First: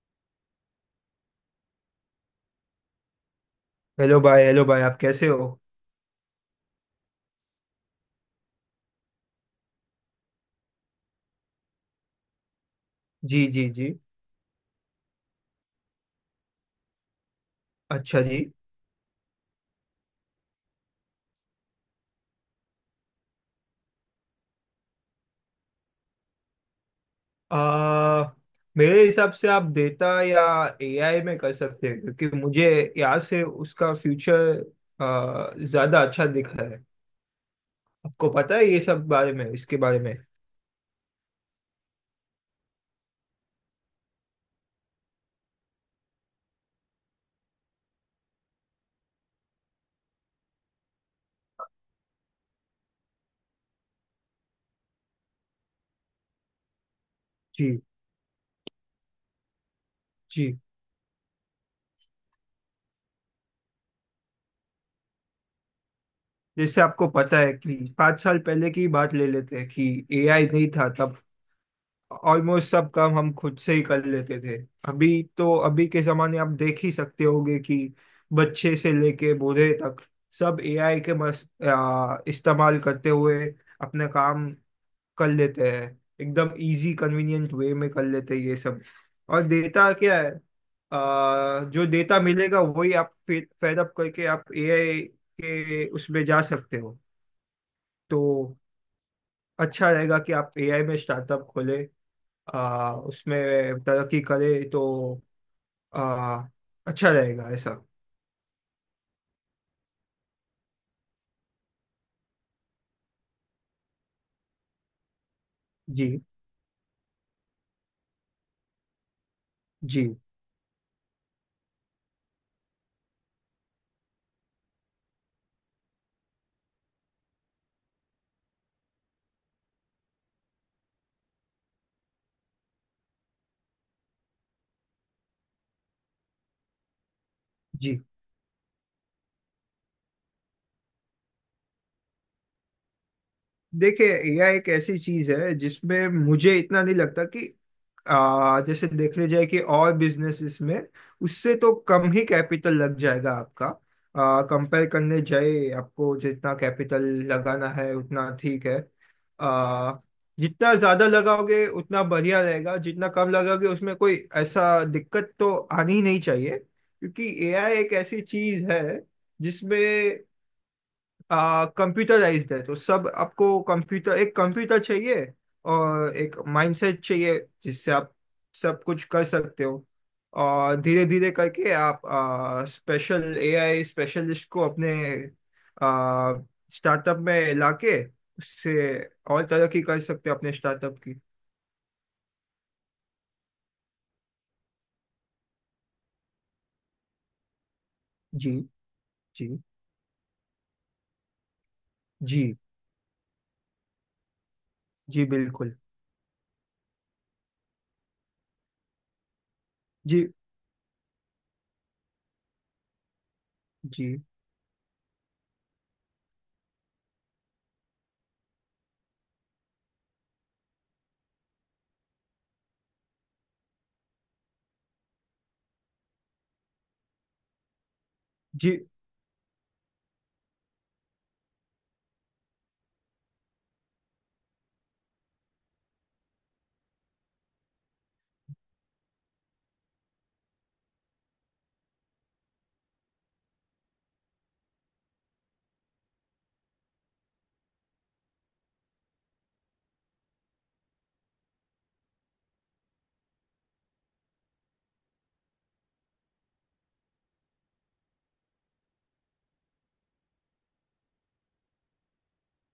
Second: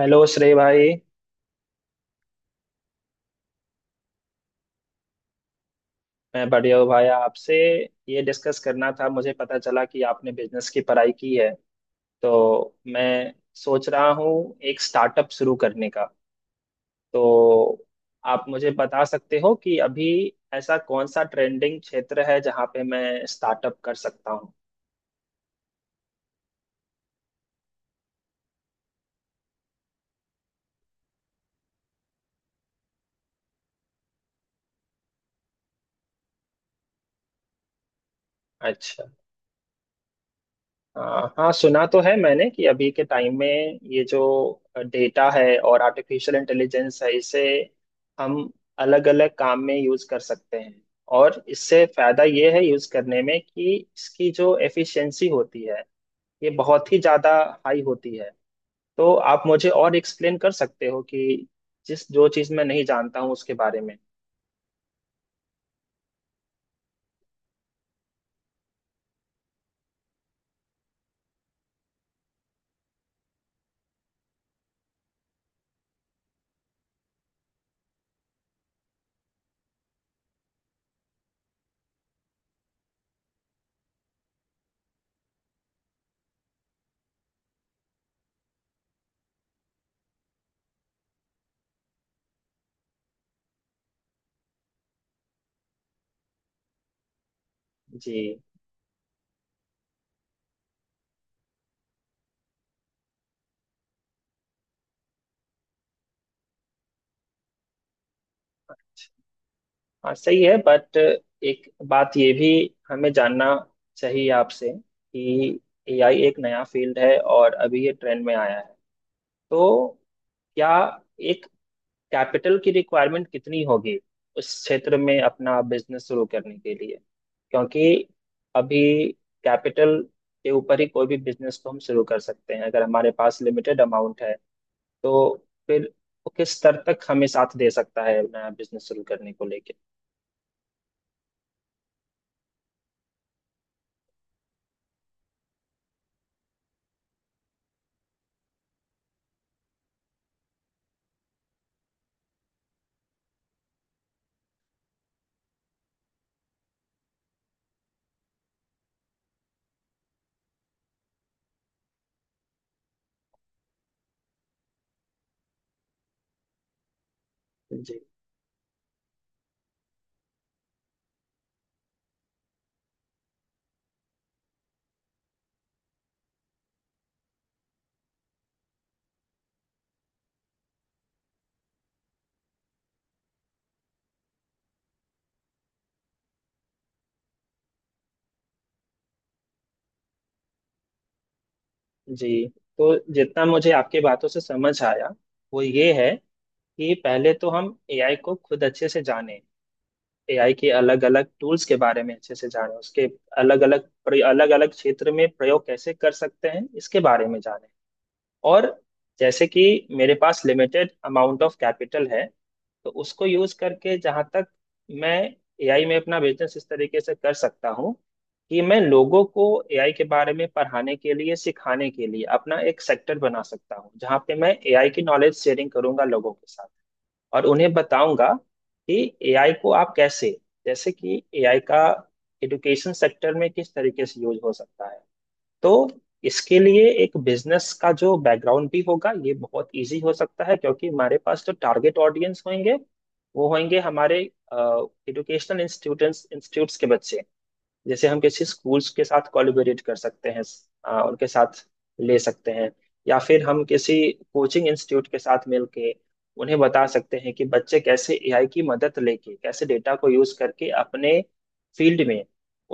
Hello Shrey भाई। Hello भाई। Hello भाई, आप कैसे हो? मैं बढ़िया हूँ भाई। आपसे ये डिस्कस करना था। मुझे पता चला कि आपने बिजनेस की पढ़ाई की है, तो मैं जी जी सोच जी। रहा हूँ एक स्टार्टअप शुरू करने का। तो अच्छा जी। आप मुझे बता सकते हो कि अभी ऐसा कौन सा ट्रेंडिंग क्षेत्र है जहाँ पे मैं स्टार्टअप कर सकता हूँ। आ, मेरे हिसाब से आप डेटा या एआई में कर सकते हैं, क्योंकि मुझे यहाँ से उसका फ्यूचर ज़्यादा अच्छा दिख रहा है। आपको पता है ये अच्छा। सब बारे में, इसके बारे में? हाँ, सुना तो है मैंने कि अभी के टाइम में ये जो डेटा है और आर्टिफिशियल इंटेलिजेंस है, इसे हम अलग अलग काम में यूज कर सकते हैं। और इससे फायदा ये है यूज करने में कि इसकी जो एफिशिएंसी होती है ये बहुत ही ज्यादा हाई जी होती है। तो आप मुझे और एक्सप्लेन कर जी। सकते हो कि जिस जो चीज मैं नहीं जानता हूँ उसके बारे में। जैसे आपको पता है कि पाँच साल पहले की बात ले लेते हैं कि एआई नहीं था तब, ऑलमोस्ट सब काम हम खुद से ही कर लेते थे। अभी तो अभी के जमाने आप देख ही सकते होंगे कि बच्चे से लेके बूढ़े तक सब एआई के मस इस्तेमाल करते हुए अपने काम कर लेते हैं। एकदम इजी कन्वीनियंट वे में कर लेते हैं ये सब। और डेटा क्या है? जो डेटा मिलेगा वही आप फेड अप करके आप एआई के उसमें जा सकते हो। तो जी। अच्छा रहेगा कि आप एआई में स्टार्टअप खोले, उसमें तरक्की करे तो आ, अच्छा रहेगा ऐसा। हाँ सही है, बट एक बात ये भी हमें जानना चाहिए आपसे कि एआई जी एक नया फील्ड है और अभी ये ट्रेंड में आया है। तो जी क्या एक कैपिटल की रिक्वायरमेंट कितनी होगी उस क्षेत्र में अपना बिजनेस शुरू करने के लिए, क्योंकि अभी कैपिटल के ऊपर ही कोई भी बिजनेस को हम शुरू कर सकते हैं। अगर हमारे पास लिमिटेड अमाउंट है तो फिर वो किस स्तर तक हमें साथ दे सकता जी। है नया बिजनेस शुरू करने को लेके। देखिए, एआई एक ऐसी चीज है जिसमें मुझे इतना नहीं लगता कि जैसे देखने जाए कि और बिजनेसेस में उससे तो कम ही कैपिटल लग जाएगा आपका। कंपेयर करने जाए आपको जितना कैपिटल लगाना है उतना ठीक है। आ, जितना ज्यादा लगाओगे उतना बढ़िया रहेगा, जितना कम लगाओगे उसमें कोई ऐसा दिक्कत तो आनी ही नहीं चाहिए, क्योंकि एआई जी एक ऐसी चीज है जिसमें कंप्यूटराइज्ड है तो सब। आपको कंप्यूटर, एक कंप्यूटर चाहिए और एक माइंडसेट चाहिए जिससे आप सब कुछ कर सकते हो। और धीरे धीरे करके आप स्पेशल एआई स्पेशलिस्ट को अपने स्टार्टअप में लाके उससे और तरक्की कर सकते हो अपने स्टार्टअप की। जी। तो जितना मुझे आपकी बातों से समझ आया वो ये है कि पहले तो हम एआई को जी खुद अच्छे से जाने, जी। एआई के अलग अलग टूल्स के बारे में अच्छे जी से जाने, उसके अलग अलग अलग अलग क्षेत्र जी में प्रयोग बिल्कुल। कैसे कर सकते हैं इसके बारे में जाने। और जैसे कि मेरे जी पास लिमिटेड अमाउंट ऑफ कैपिटल है, तो उसको यूज करके जी। जहां तक मैं एआई में अपना बिजनेस इस तरीके से कर सकता हूँ कि मैं लोगों को एआई के बारे में पढ़ाने के लिए, सिखाने के लिए अपना एक सेक्टर बना सकता हूँ जहाँ पे मैं एआई की नॉलेज शेयरिंग करूंगा लोगों के साथ और उन्हें बताऊंगा जी कि एआई को आप कैसे, जैसे कि एआई का एजुकेशन सेक्टर में किस तरीके से यूज हो सकता है। तो इसके लिए एक बिजनेस का जो बैकग्राउंड भी होगा ये बहुत इजी हो सकता है, क्योंकि हमारे पास जो टारगेट ऑडियंस होंगे वो होंगे हमारे एजुकेशनल इंस्टीट्यूट्स के बच्चे। जैसे हम किसी स्कूल्स के साथ कोलैबोरेट कर सकते हैं, उनके साथ ले सकते हैं, या फिर हम किसी कोचिंग इंस्टीट्यूट के साथ मिलके उन्हें बता सकते हैं कि बच्चे कैसे एआई की मदद लेके, कैसे डेटा को यूज करके अपने फील्ड में,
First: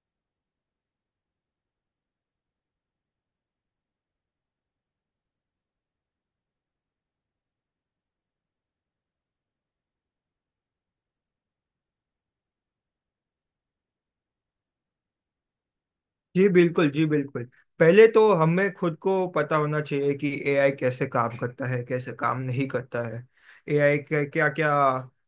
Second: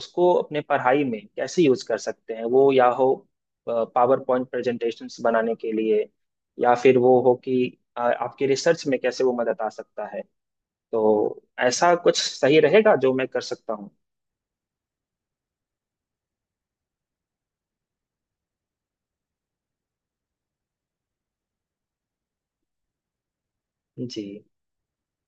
उसको अपने पढ़ाई में कैसे यूज कर सकते हैं, वो या हो पावर पॉइंट प्रेजेंटेशंस बनाने के लिए, या फिर वो हो कि आपके रिसर्च में कैसे वो मदद आ सकता है। तो ऐसा कुछ सही रहेगा जो मैं कर सकता हूँ। जी बिल्कुल। जी बिल्कुल। पहले तो हमें खुद को पता होना चाहिए कि एआई कैसे काम करता है, कैसे काम नहीं करता है। एआई के जी क्या क्या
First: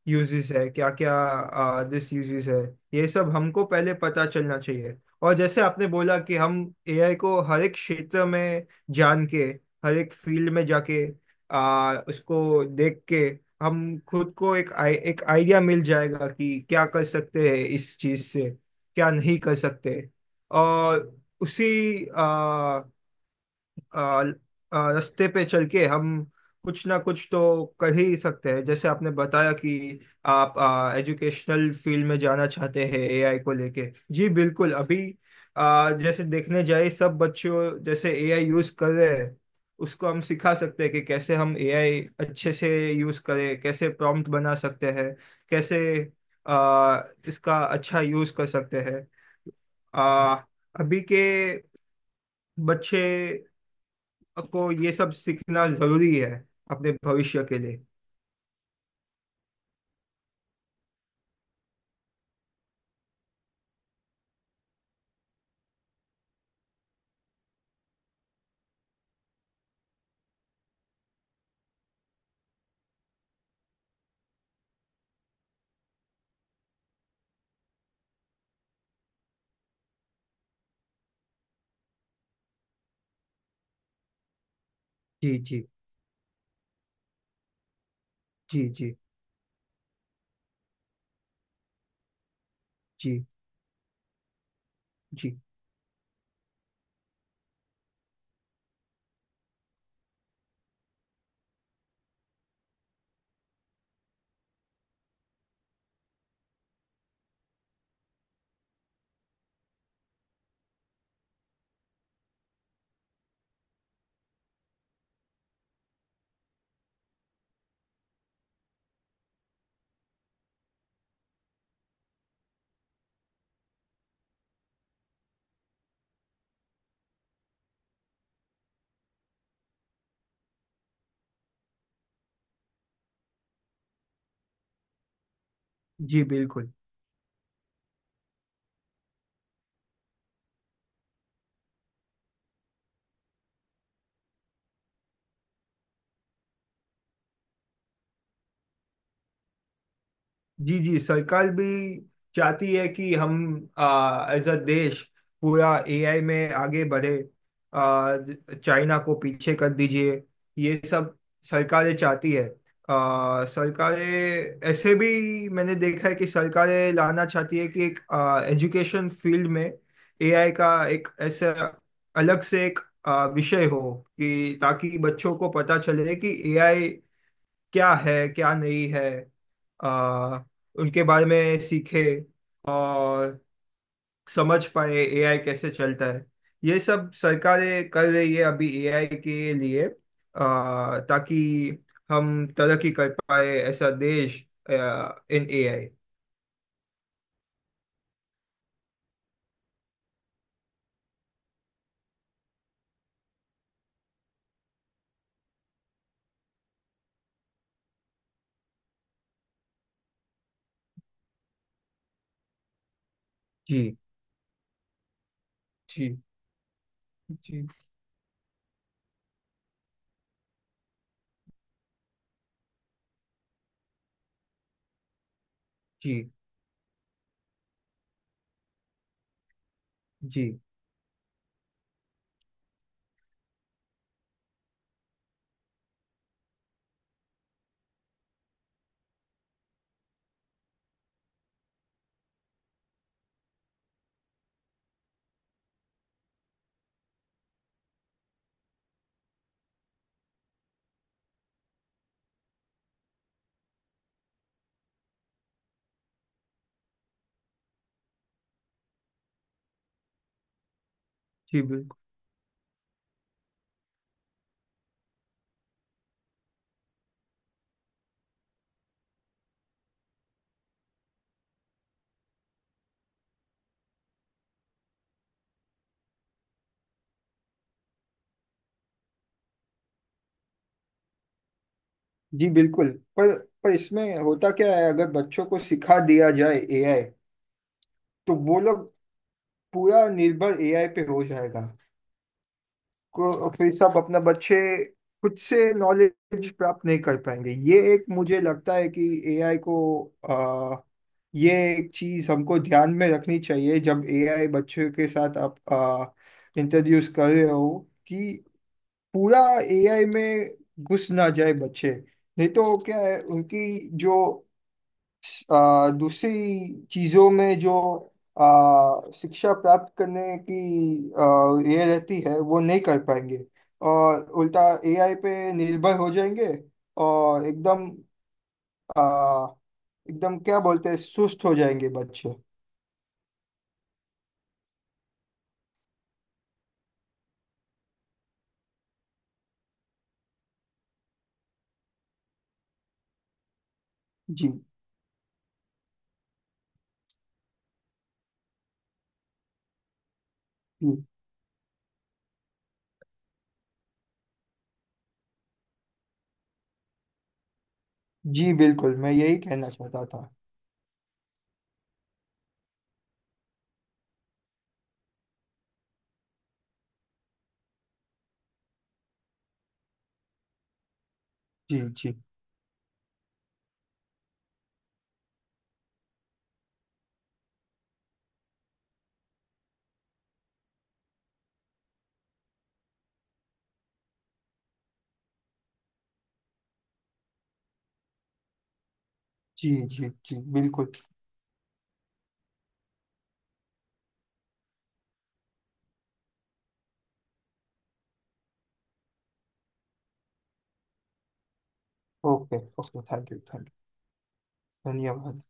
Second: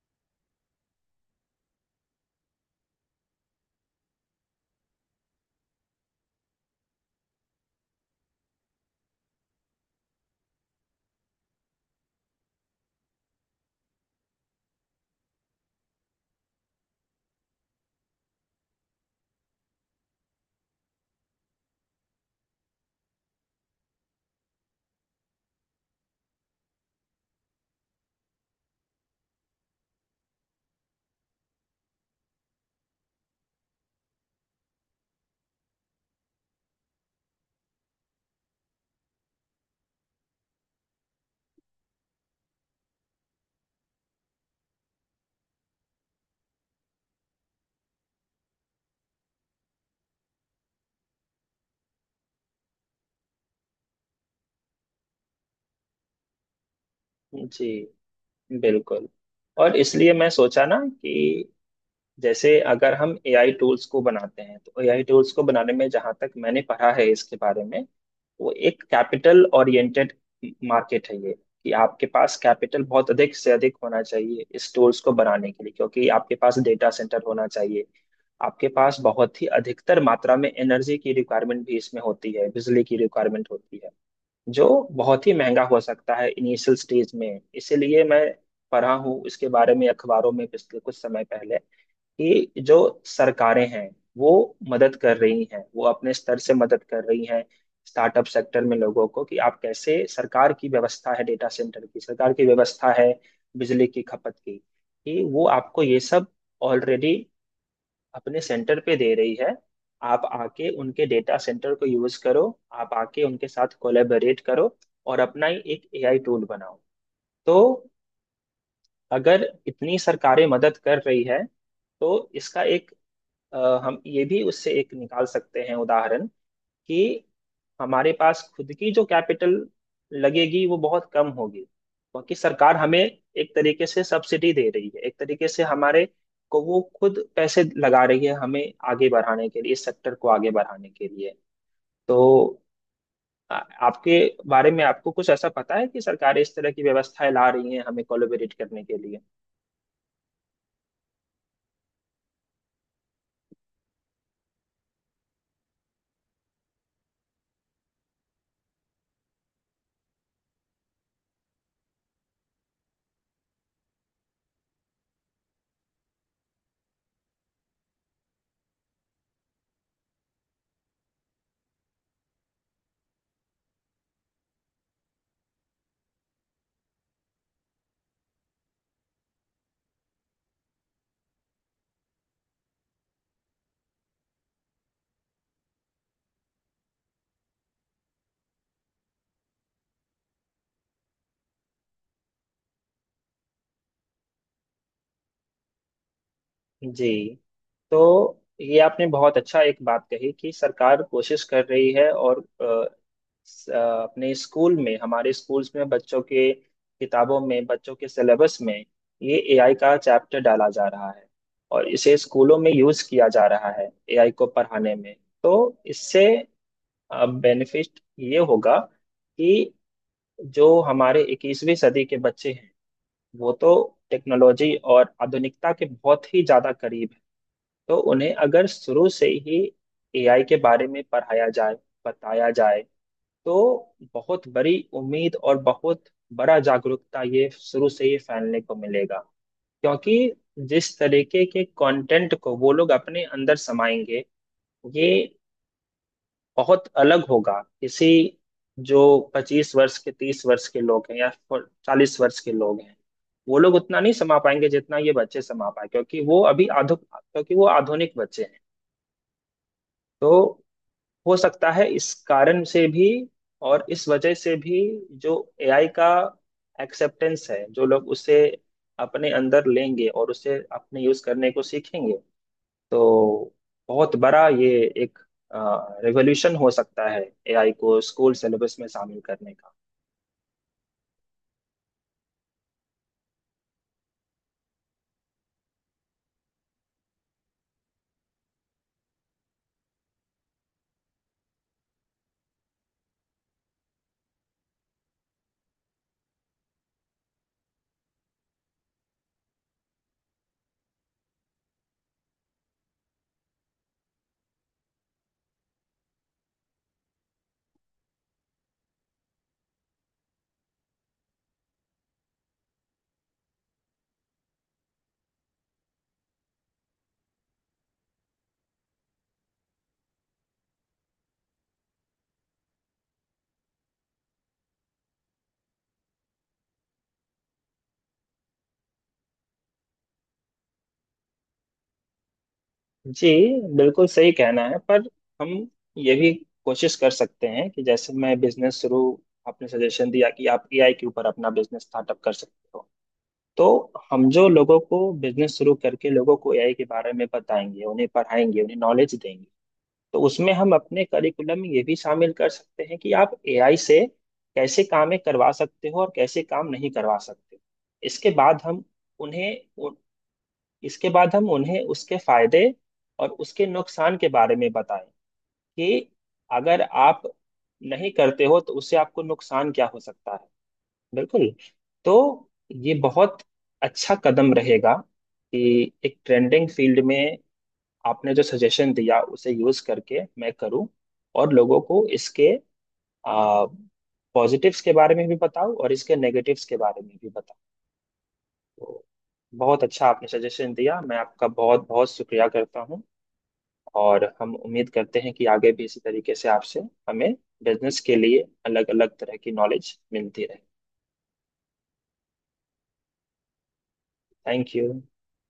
यूजेस है, क्या क्या दिस यूजेस है, ये सब हमको पहले पता चलना चाहिए। और जैसे आपने बोला कि हम एआई को हर एक क्षेत्र में जान के, हर एक फील्ड में जाके उसको देख के हम खुद को एक एक आइडिया मिल जाएगा कि क्या कर सकते हैं इस चीज से, क्या नहीं कर सकते। और उसी आ, आ, आ, रास्ते पे चल के हम कुछ ना कुछ तो कर ही सकते हैं। जैसे आपने बताया कि आप एजुकेशनल फील्ड में जाना चाहते हैं एआई को लेके। जी बिल्कुल। अभी जैसे देखने जाए सब बच्चों जैसे एआई यूज कर रहे हैं, उसको हम सिखा सकते हैं कि कैसे हम एआई अच्छे से यूज करें, कैसे प्रॉम्प्ट बना सकते हैं, कैसे आ, इसका अच्छा यूज कर सकते हैं। आ, अभी के बच्चे को ये सब सीखना जरूरी है अपने भविष्य के जी लिए। बिल्कुल। और इसलिए मैं सोचा ना कि जैसे अगर हम एआई टूल्स को बनाते हैं तो एआई टूल्स को बनाने में, जहां तक मैंने पढ़ा है इसके बारे में, वो एक कैपिटल ओरिएंटेड मार्केट है ये, कि आपके पास कैपिटल बहुत अधिक से अधिक होना चाहिए इस टूल्स को बनाने के लिए, क्योंकि आपके पास डेटा सेंटर होना चाहिए, आपके पास बहुत ही अधिकतर मात्रा में एनर्जी की रिक्वायरमेंट भी इसमें होती है, बिजली की रिक्वायरमेंट होती है जो बहुत ही जी। महंगा जी हो सकता है इनिशियल स्टेज में। इसीलिए मैं जी। पढ़ा जी हूँ इसके बारे में अखबारों में पिछले कुछ समय पहले कि जो जी। सरकारें हैं वो मदद कर जी रही हैं, वो अपने स्तर से मदद कर रही हैं स्टार्टअप सेक्टर में लोगों को, कि आप कैसे, सरकार की व्यवस्था है डेटा सेंटर की, सरकार की व्यवस्था है बिजली की खपत की, कि वो आपको ये सब ऑलरेडी अपने सेंटर पे दे रही है। आप आके उनके डेटा सेंटर को यूज करो, आप आके उनके साथ कोलेबरेट करो और अपना ही एक एआई टूल बनाओ। तो अगर इतनी सरकारें मदद कर रही है तो इसका एक अ, हम ये भी उससे एक निकाल सकते हैं उदाहरण, कि हमारे पास खुद की जो कैपिटल लगेगी वो बहुत कम होगी क्योंकि सरकार हमें एक तरीके से सब्सिडी दे रही है, एक तरीके से हमारे जी को बिल्कुल। वो खुद पैसे लगा रही है, हमें आगे बढ़ाने के लिए, इस सेक्टर को आगे बढ़ाने के लिए। तो आ- आपके बारे में, आपको कुछ ऐसा पता है कि सरकारें इस तरह की व्यवस्थाएं ला रही हैं हमें कोलैबोरेट करने के लिए? जी जी। सरकार भी चाहती है कि हम एज अ देश पूरा एआई में आगे बढ़े। चाइना को पीछे कर दीजिए, ये सब सरकारें चाहती है। सरकारें ऐसे भी मैंने देखा है कि सरकारें लाना चाहती है कि एक एजुकेशन फील्ड में एआई का एक ऐसा अलग से एक विषय हो कि ताकि बच्चों को पता चले कि एआई क्या है, क्या नहीं है। आ, उनके बारे में सीखे और समझ पाए एआई कैसे चलता है। ये सब सरकारें कर रही है अभी एआई के लिए, ताकि हम तरक्की कर पाए ऐसा देश इन एआई। जी। तो ये आपने बहुत अच्छा एक बात कही कि सरकार कोशिश कर रही है और स- अ, अपने स्कूल में, हमारे स्कूल्स में बच्चों के किताबों में, बच्चों के सिलेबस में ये एआई का चैप्टर डाला जा रहा है और इसे स्कूलों में यूज किया जा रहा है जी एआई को पढ़ाने में। तो जी। इससे जी बेनिफिट ये होगा कि जो हमारे 21वीं सदी के बच्चे हैं, वो तो टेक्नोलॉजी और आधुनिकता के बहुत जी। ही ज्यादा करीब। तो उन्हें अगर शुरू से ही एआई के जी बारे में पढ़ाया जाए, बताया जाए, तो बहुत बड़ी उम्मीद और बहुत बड़ा जागरूकता ये शुरू से ही फैलने को मिलेगा, क्योंकि जिस तरीके के कंटेंट को वो लोग अपने अंदर समाएंगे ये बहुत अलग होगा। किसी जो 25 वर्ष के, 30 वर्ष के लोग हैं या 40 वर्ष के लोग हैं, वो लोग उतना नहीं समा पाएंगे जितना ये बच्चे समा पाए, क्योंकि वो अभी आधु क्योंकि वो आधुनिक बच्चे हैं। तो हो जी सकता है बिल्कुल। इस कारण से भी, और इस वजह से भी जो एआई का एक्सेप्टेंस है, जो लोग उसे अपने अंदर लेंगे और उसे अपने यूज करने को सीखेंगे, तो बहुत बड़ा ये एक रेवोल्यूशन हो सकता है एआई को स्कूल सिलेबस में शामिल करने का। जी बिल्कुल। पर पर इसमें होता क्या है, अगर बच्चों को सिखा दिया जाए एआई तो वो लोग पूरा निर्भर एआई पे हो जाएगा। को फिर सब अपना बच्चे खुद से नॉलेज प्राप्त नहीं कर पाएंगे। ये एक मुझे लगता है कि एआई को आ, ये एक चीज हमको ध्यान में रखनी चाहिए जब एआई बच्चों के साथ आप इंट्रोड्यूस कर रहे हो, कि पूरा एआई में घुस ना जाए बच्चे। नहीं तो क्या है, उनकी जो दूसरी चीजों में जो शिक्षा प्राप्त करने की ये रहती है वो नहीं कर पाएंगे, और उल्टा एआई पे निर्भर हो जाएंगे। और एकदम आ, एकदम क्या बोलते हैं, सुस्त हो जाएंगे बच्चे। जी बिल्कुल सही कहना है, पर हम ये भी कोशिश कर सकते हैं कि जैसे मैं बिजनेस शुरू आपने सजेशन दिया कि आप एआई के ऊपर अपना बिजनेस स्टार्टअप कर सकते हो। तो हम जो जी लोगों को बिजनेस शुरू करके लोगों को एआई के बारे में बताएंगे, उन्हें पढ़ाएंगे, उन्हें नॉलेज देंगे, तो उसमें हम अपने जी। करिकुलम में ये भी शामिल कर सकते हैं कि आप एआई से कैसे कामें करवा सकते हो और कैसे काम नहीं करवा सकते। इसके जी बाद हम बिल्कुल, मैं यही उन्हें कहना उ- चाहता था। उन्हें उसके फायदे और उसके नुकसान के बारे में बताएं, कि अगर आप नहीं करते हो तो उससे आपको नुकसान क्या हो सकता है। बिल्कुल। जी जी। तो ये बहुत अच्छा कदम रहेगा, कि एक ट्रेंडिंग फील्ड में आपने जो सजेशन दिया उसे यूज करके मैं करूं, और लोगों को इसके आ, पॉजिटिव्स के बारे में भी बताऊं और इसके नेगेटिव्स के बारे में भी बताऊं। तो जी बहुत अच्छा जी आपने जी सजेशन बिल्कुल। दिया, मैं आपका बहुत बहुत शुक्रिया करता हूं। और हम उम्मीद करते हैं कि आगे भी इसी तरीके से आपसे हमें बिजनेस के लिए अलग अलग तरह की नॉलेज मिलती रहे। Okay okay, thank you. Thank thank you. You. धन्यवाद।